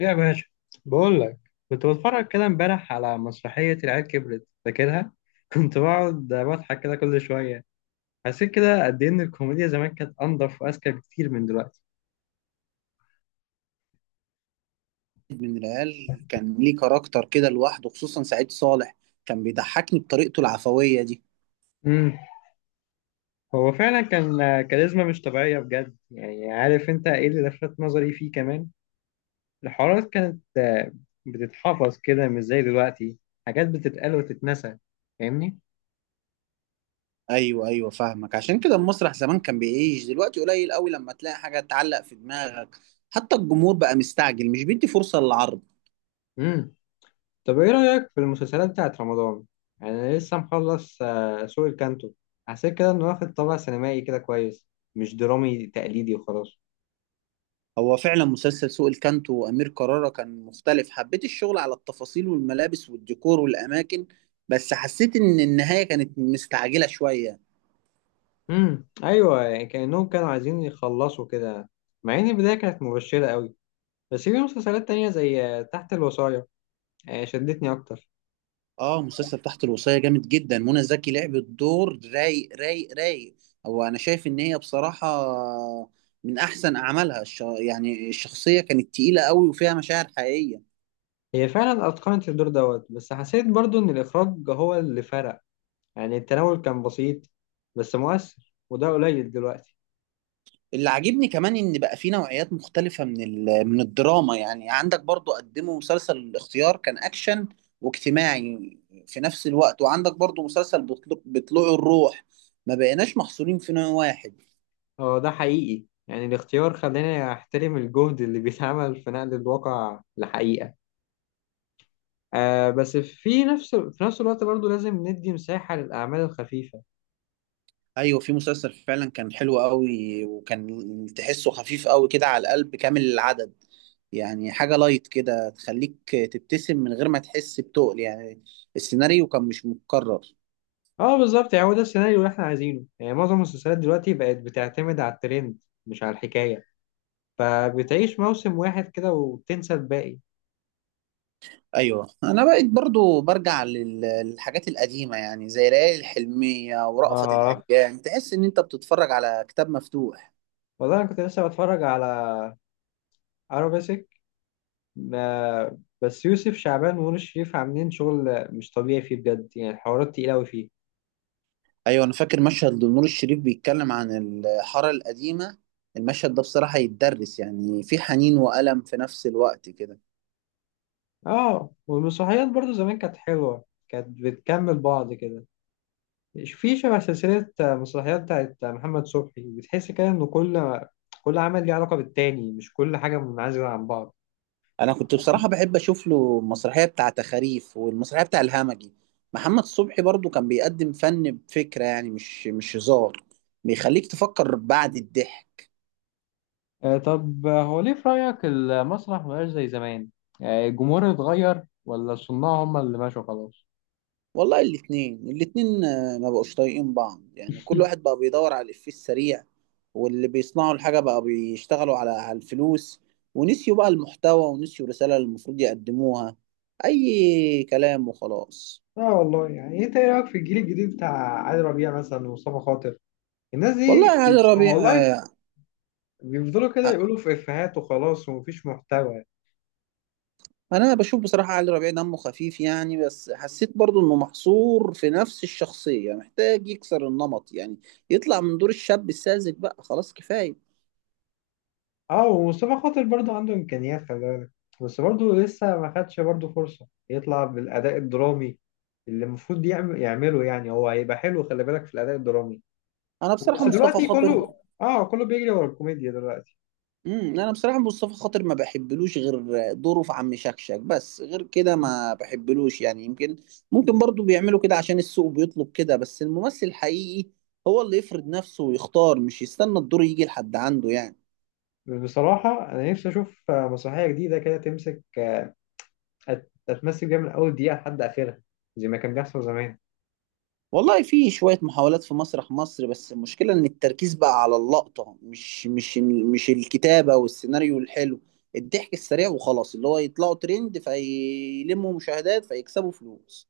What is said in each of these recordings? يا باشا، بقول لك. كنت بتفرج كده امبارح على مسرحية العيال كبرت فاكرها كنت بقعد بضحك كده كل شوية. حسيت كده قد إيه إن الكوميديا زمان كانت أنضف وأذكى بكتير من دلوقتي. من العيال كان ليه كاركتر كده لوحده، خصوصا سعيد صالح. كان بيضحكني بطريقته العفوية دي. امم هو فعلا كان كاريزما مش طبيعية بجد. يعني عارف أنت إيه اللي لفت نظري فيه كمان؟ الحوارات كانت بتتحفظ كده، مش زي دلوقتي. حاجات بتتقال وتتنسى. فاهمني؟ ايوه ايوه، فاهمك. عشان كده المسرح زمان كان بيعيش. دلوقتي قليل قوي لما تلاقي حاجة تعلق في دماغك. حتى الجمهور بقى مستعجل، مش بيدي فرصة للعرض. طب ايه رأيك في المسلسلات بتاعت رمضان؟ يعني انا لسه مخلص سوق الكانتو. حسيت كده انه واخد طابع سينمائي كده كويس. مش درامي تقليدي وخلاص. هو فعلا مسلسل سوق الكانتو وأمير كرارة كان مختلف. حبيت الشغل على التفاصيل والملابس والديكور والأماكن، بس حسيت إن النهاية كانت مستعجلة شوية. ايوه، يعني كأنهم كانوا عايزين يخلصوا كده. مع ان البداية كانت مبشرة قوي. بس في مسلسلات تانية زي تحت الوصاية، شدتني اكتر. اه، مسلسل تحت الوصية جامد جدا. منى زكي لعبت دور رايق رايق رايق. هو انا شايف ان هي بصراحة من احسن اعمالها. يعني الشخصية كانت تقيلة قوي وفيها مشاعر حقيقية. هي فعلا اتقنت الدور دوت، بس حسيت برضو ان الاخراج هو اللي فرق. يعني التناول كان بسيط، بس مؤثر، وده قليل دلوقتي. اللي عاجبني كمان ان بقى في نوعيات مختلفة من من الدراما. يعني عندك برضو قدموا مسلسل الاختيار، كان اكشن واجتماعي في نفس الوقت، وعندك برضو مسلسل بطلوع الروح. ما بقيناش محصورين في نوع واحد. هو ده حقيقي. يعني الاختيار خلاني احترم الجهد اللي بيتعمل في نقل الواقع لحقيقة. بس في نفس الوقت برضو لازم ندي مساحة للأعمال الخفيفة. ايوه، في مسلسل فعلا كان حلو قوي وكان تحسه خفيف قوي كده على القلب، كامل العدد. يعني حاجه لايت كده تخليك تبتسم من غير ما تحس بتقل يعني. السيناريو كان مش متكرر. اه، بالظبط. يعني هو ده السيناريو اللي احنا عايزينه. يعني معظم المسلسلات دلوقتي بقت بتعتمد على الترند، مش على الحكاية. فبتعيش موسم واحد كده وتنسى الباقي. ايوه انا بقيت برضو برجع للحاجات القديمه، يعني زي ليالي الحلميه ورأفت اه، الهجان. تحس ان انت بتتفرج على كتاب مفتوح. والله أنا كنت لسه بتفرج على أرابيسك. آه، بس يوسف شعبان ونور الشريف عاملين شغل مش طبيعي فيه بجد. يعني الحوارات تقيلة أوي فيه. ايوه انا فاكر مشهد لنور الشريف بيتكلم عن الحاره القديمه. المشهد ده بصراحه يتدرس، يعني في حنين وألم في نفس الوقت كده. اه، والمسرحيات برضو زمان كانت حلوة، كانت بتكمل بعض كده. مش في شبه سلسلة مسرحيات بتاعت محمد صبحي، بتحس كده إن كل عمل ليه علاقة بالتاني، مش كل حاجة منعزلة عن بعض. انا كنت بصراحه بحب اشوف له المسرحيه بتاعه تخاريف والمسرحيه بتاع الهمجي. محمد صبحي برضو كان بيقدم فن بفكره، يعني مش هزار. بيخليك تفكر بعد الضحك. آه، طب هو ليه في رأيك المسرح مبقاش زي زمان؟ الجمهور اتغير ولا الصناع هم اللي ماشوا خلاص؟ والله الاتنين ما بقوش طايقين بعض. يعني كل واحد بقى بيدور على الإفيه السريع، واللي بيصنعوا الحاجه بقى بيشتغلوا على الفلوس. ونسيوا بقى المحتوى ونسيوا الرساله اللي المفروض يقدموها. اي كلام وخلاص. اه، والله، يعني انت ايه رايك في الجيل الجديد بتاع علي ربيع مثلا ومصطفى خاطر، الناس دي؟ والله يا علي ربيع والله بيفضلوا كده يقولوا في افيهات وخلاص ومفيش محتوى. انا بشوف بصراحه علي ربيع دمه خفيف يعني، بس حسيت برضو انه محصور في نفس الشخصيه، محتاج يكسر النمط يعني. يطلع من دور الشاب الساذج، بقى خلاص كفايه. اه، ومصطفى خاطر برضو عنده امكانيات، خلي بالك. بس برضو لسه ما خدش برضو فرصه يطلع بالاداء الدرامي اللي المفروض يعمل يعمله، يعني هو هيبقى حلو، خلي بالك في الاداء الدرامي. انا بصراحه بس مصطفى دلوقتي خاطر. كله بيجري ورا الكوميديا دلوقتي. انا بصراحه مصطفى خاطر ما بحبلوش غير دوره في عم شكشك، بس غير كده ما بحبلوش يعني. يمكن ممكن برضو بيعملوا كده عشان السوق بيطلب كده، بس الممثل الحقيقي هو اللي يفرض نفسه ويختار، مش يستنى الدور يجي لحد عنده يعني. بصراحه انا نفسي اشوف مسرحيه جديده كده تمسك، تتمثل بيها من اول دقيقه لحد اخرها، زي ما كان بيحصل زمان. والله في شوية محاولات في مسرح مصر، بس المشكلة إن التركيز بقى على اللقطة، مش الكتابة والسيناريو الحلو. الضحك السريع وخلاص، اللي هو يطلعوا ترند، فيلموا مشاهدات، فيكسبوا فلوس.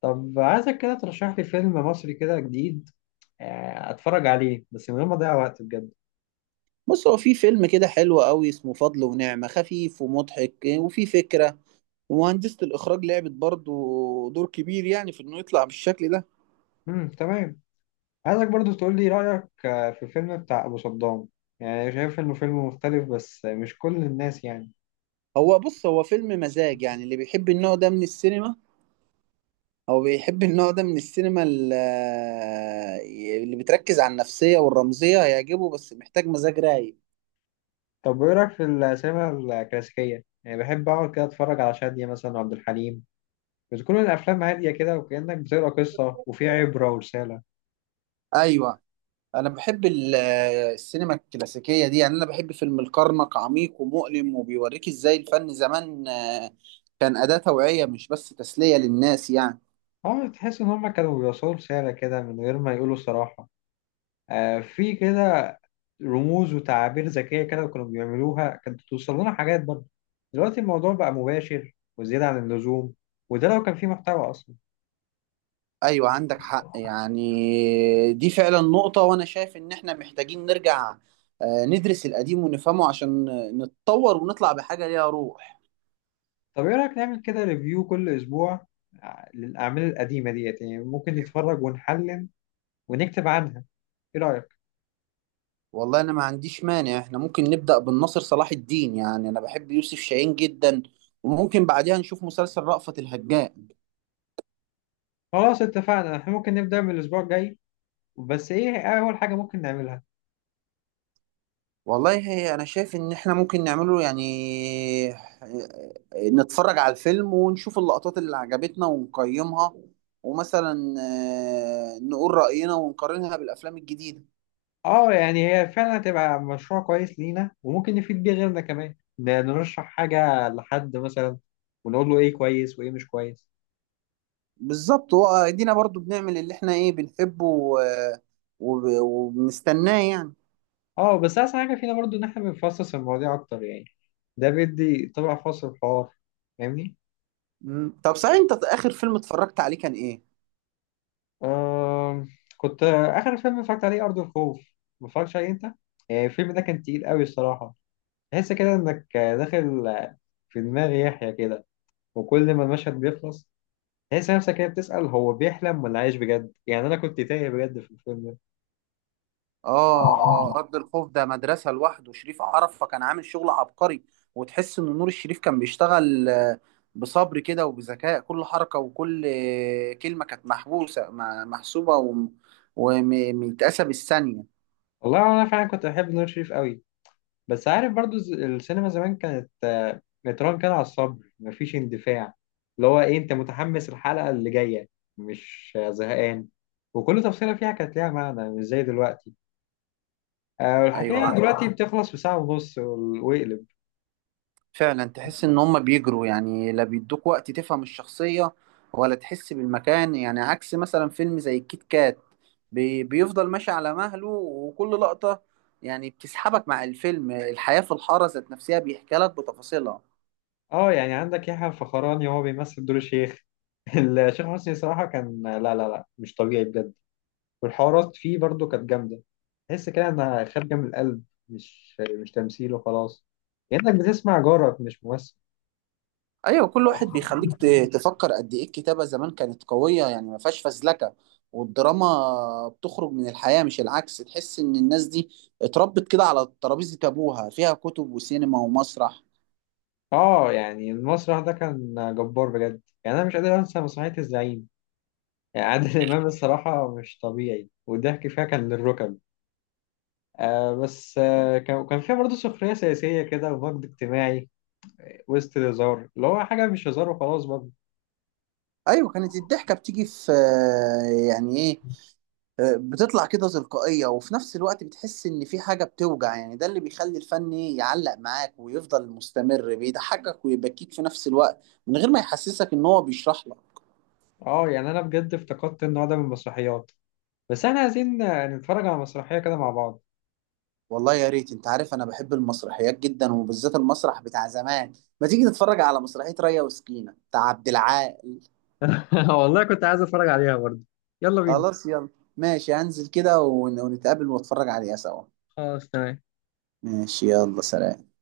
طب عايزك كده ترشح لي فيلم مصري كده جديد، اتفرج عليه بس من غير ما اضيع وقت بجد. بص، هو في فيلم كده حلو قوي اسمه فضل ونعمة. خفيف ومضحك وفي فكرة، ومهندسة الإخراج لعبت برضو دور كبير يعني في إنه يطلع بالشكل ده. تمام. عايزك برضو تقول لي رأيك في فيلم بتاع أبو صدام. يعني شايف إنه فيلم مختلف، بس مش كل الناس يعني. بص هو فيلم مزاج، يعني اللي بيحب النوع ده من السينما، هو بيحب النوع ده من السينما اللي بتركز على النفسية والرمزية هيعجبه، بس محتاج مزاج رايق. طب وإيه رأيك في السينما الكلاسيكية؟ يعني بحب أقعد كده أتفرج على شادية مثلا وعبد الحليم. بتكون الأفلام هادية كده، وكأنك بتقرأ قصة، وفي عبرة ورسالة. ايوه، انا بحب السينما الكلاسيكية دي. يعني انا بحب فيلم الكرنك، عميق ومؤلم وبيوريك ازاي الفن زمان كان أداة توعية مش بس تسلية للناس يعني. أه، تحس إن هما كانوا بيوصلوا رسالة كده من غير ما يقولوا صراحة. آه، في كده رموز وتعابير ذكية كده، وكانوا بيعملوها، كانت بتوصل لنا حاجات برضه. دلوقتي الموضوع بقى مباشر وزيادة عن اللزوم، وده لو كان فيه محتوى أصلا. ايوه عندك حق، يعني دي فعلا نقطة، وانا شايف ان احنا محتاجين نرجع ندرس القديم ونفهمه عشان نتطور ونطلع بحاجة ليها روح. طب ايه رأيك نعمل كده ريفيو كل اسبوع للأعمال القديمة ديت، يعني ممكن نتفرج ونحلل ونكتب عنها. ايه رأيك؟ والله انا ما عنديش مانع، احنا ممكن نبدأ بالناصر صلاح الدين، يعني انا بحب يوسف شاهين جدا، وممكن بعدها نشوف مسلسل رأفت الهجان. خلاص، اتفقنا. احنا ممكن نبدأ من الاسبوع الجاي، بس ايه اول حاجة ممكن نعملها؟ والله هي انا شايف ان احنا ممكن نعمله، يعني نتفرج على الفيلم ونشوف اللقطات اللي عجبتنا ونقيمها، ومثلا نقول رأينا ونقارنها بالافلام الجديدة. اه، يعني هي فعلا هتبقى مشروع كويس لينا، وممكن نفيد بيه غيرنا كمان، نرشح حاجة لحد مثلا، ونقول له ايه كويس وايه مش كويس. بالظبط، وادينا برضو بنعمل اللي احنا ايه بنحبه و وبنستناه يعني. اه، بس احسن حاجة فينا برضو ان احنا بنفصص المواضيع اكتر يعني. ده بيدي طبع خاص للحوار. فاهمني؟ مم. طب صحيح، انت اخر فيلم اتفرجت عليه كان ايه؟ آه، كنت آخر فيلم اتفرجت عليه أرض الخوف. ما اتفرجتش عليه أنت؟ الفيلم ده كان تقيل قوي الصراحة. تحس كده إنك داخل في دماغ يحيى كده. وكل ما المشهد بيخلص تحس نفسك كده بتسأل، هو بيحلم ولا عايش بجد؟ يعني أنا كنت تايه بجد في الفيلم ده. اه. اه، ارض الخوف ده مدرسه لوحده. شريف عرفه كان عامل شغل عبقري. وتحس ان نور الشريف كان بيشتغل بصبر كده وبذكاء. كل حركه وكل كلمه كانت محبوسه محسوبه وم- ومتقاسه بالثانيه. والله أنا فعلا كنت بحب نور شريف قوي. بس عارف برضو السينما زمان كانت متران كده على الصبر، مفيش اندفاع. اللي هو ايه، انت متحمس الحلقة اللي جاية، مش زهقان. وكل تفصيلة فيها كانت ليها معنى، مش زي دلوقتي. والحكاية يعني ايوه دلوقتي بتخلص في ساعة ونص واقلب. فعلا، تحس ان هم بيجروا يعني. لا بيدوك وقت تفهم الشخصيه ولا تحس بالمكان، يعني عكس مثلا فيلم زي الكيت كات. بيفضل ماشي على مهله، وكل لقطة يعني بتسحبك مع الفيلم. الحياة في الحارة ذات نفسها بيحكي لك بتفاصيلها. اه، يعني عندك يحيى الفخراني وهو بيمثل دور الشيخ. الشيخ حسني صراحة كان لا لا لا مش طبيعي بجد. والحوارات فيه برضو كانت جامدة، تحس كده انها خارجة من القلب، مش تمثيل وخلاص. كأنك بتسمع جارك، مش ممثل. ايوه، كل واحد بيخليك تفكر قد ايه الكتابة زمان كانت قوية، يعني ما فيهاش فزلكة، والدراما بتخرج من الحياة مش العكس. تحس ان الناس دي اتربت كده على ترابيزة ابوها فيها كتب وسينما ومسرح. اه، يعني المسرح ده كان جبار بجد، يعني انا مش قادر انسى مسرحية الزعيم. يعني عادل امام، الصراحة مش طبيعي، والضحك فيها كان للركب. آه، بس كان فيها برضه سخرية سياسية كده، ومجد اجتماعي وسط الهزار، اللي هو حاجة مش هزار وخلاص برضه. ايوه كانت الضحكة بتيجي في، يعني ايه، بتطلع كده تلقائية، وفي نفس الوقت بتحس إن في حاجة بتوجع يعني. ده اللي بيخلي الفن يعلق معاك ويفضل مستمر، بيضحكك ويبكيك في نفس الوقت من غير ما يحسسك إن هو بيشرح لك. اه، يعني انا بجد افتقدت النوع ده من المسرحيات. بس احنا عايزين نتفرج على مسرحية كده مع بعض. والله يا ريت، أنت عارف أنا بحب المسرحيات جدا وبالذات المسرح بتاع زمان. ما تيجي تتفرج على مسرحية ريا وسكينة بتاع عبد العال. والله كنت عايز اتفرج عليها برضه. يلا بينا. خلاص يلا. ماشي، هنزل كده ون- ونتقابل واتفرج عليها سوا. خلاص، تمام. ماشي، يلا سلام.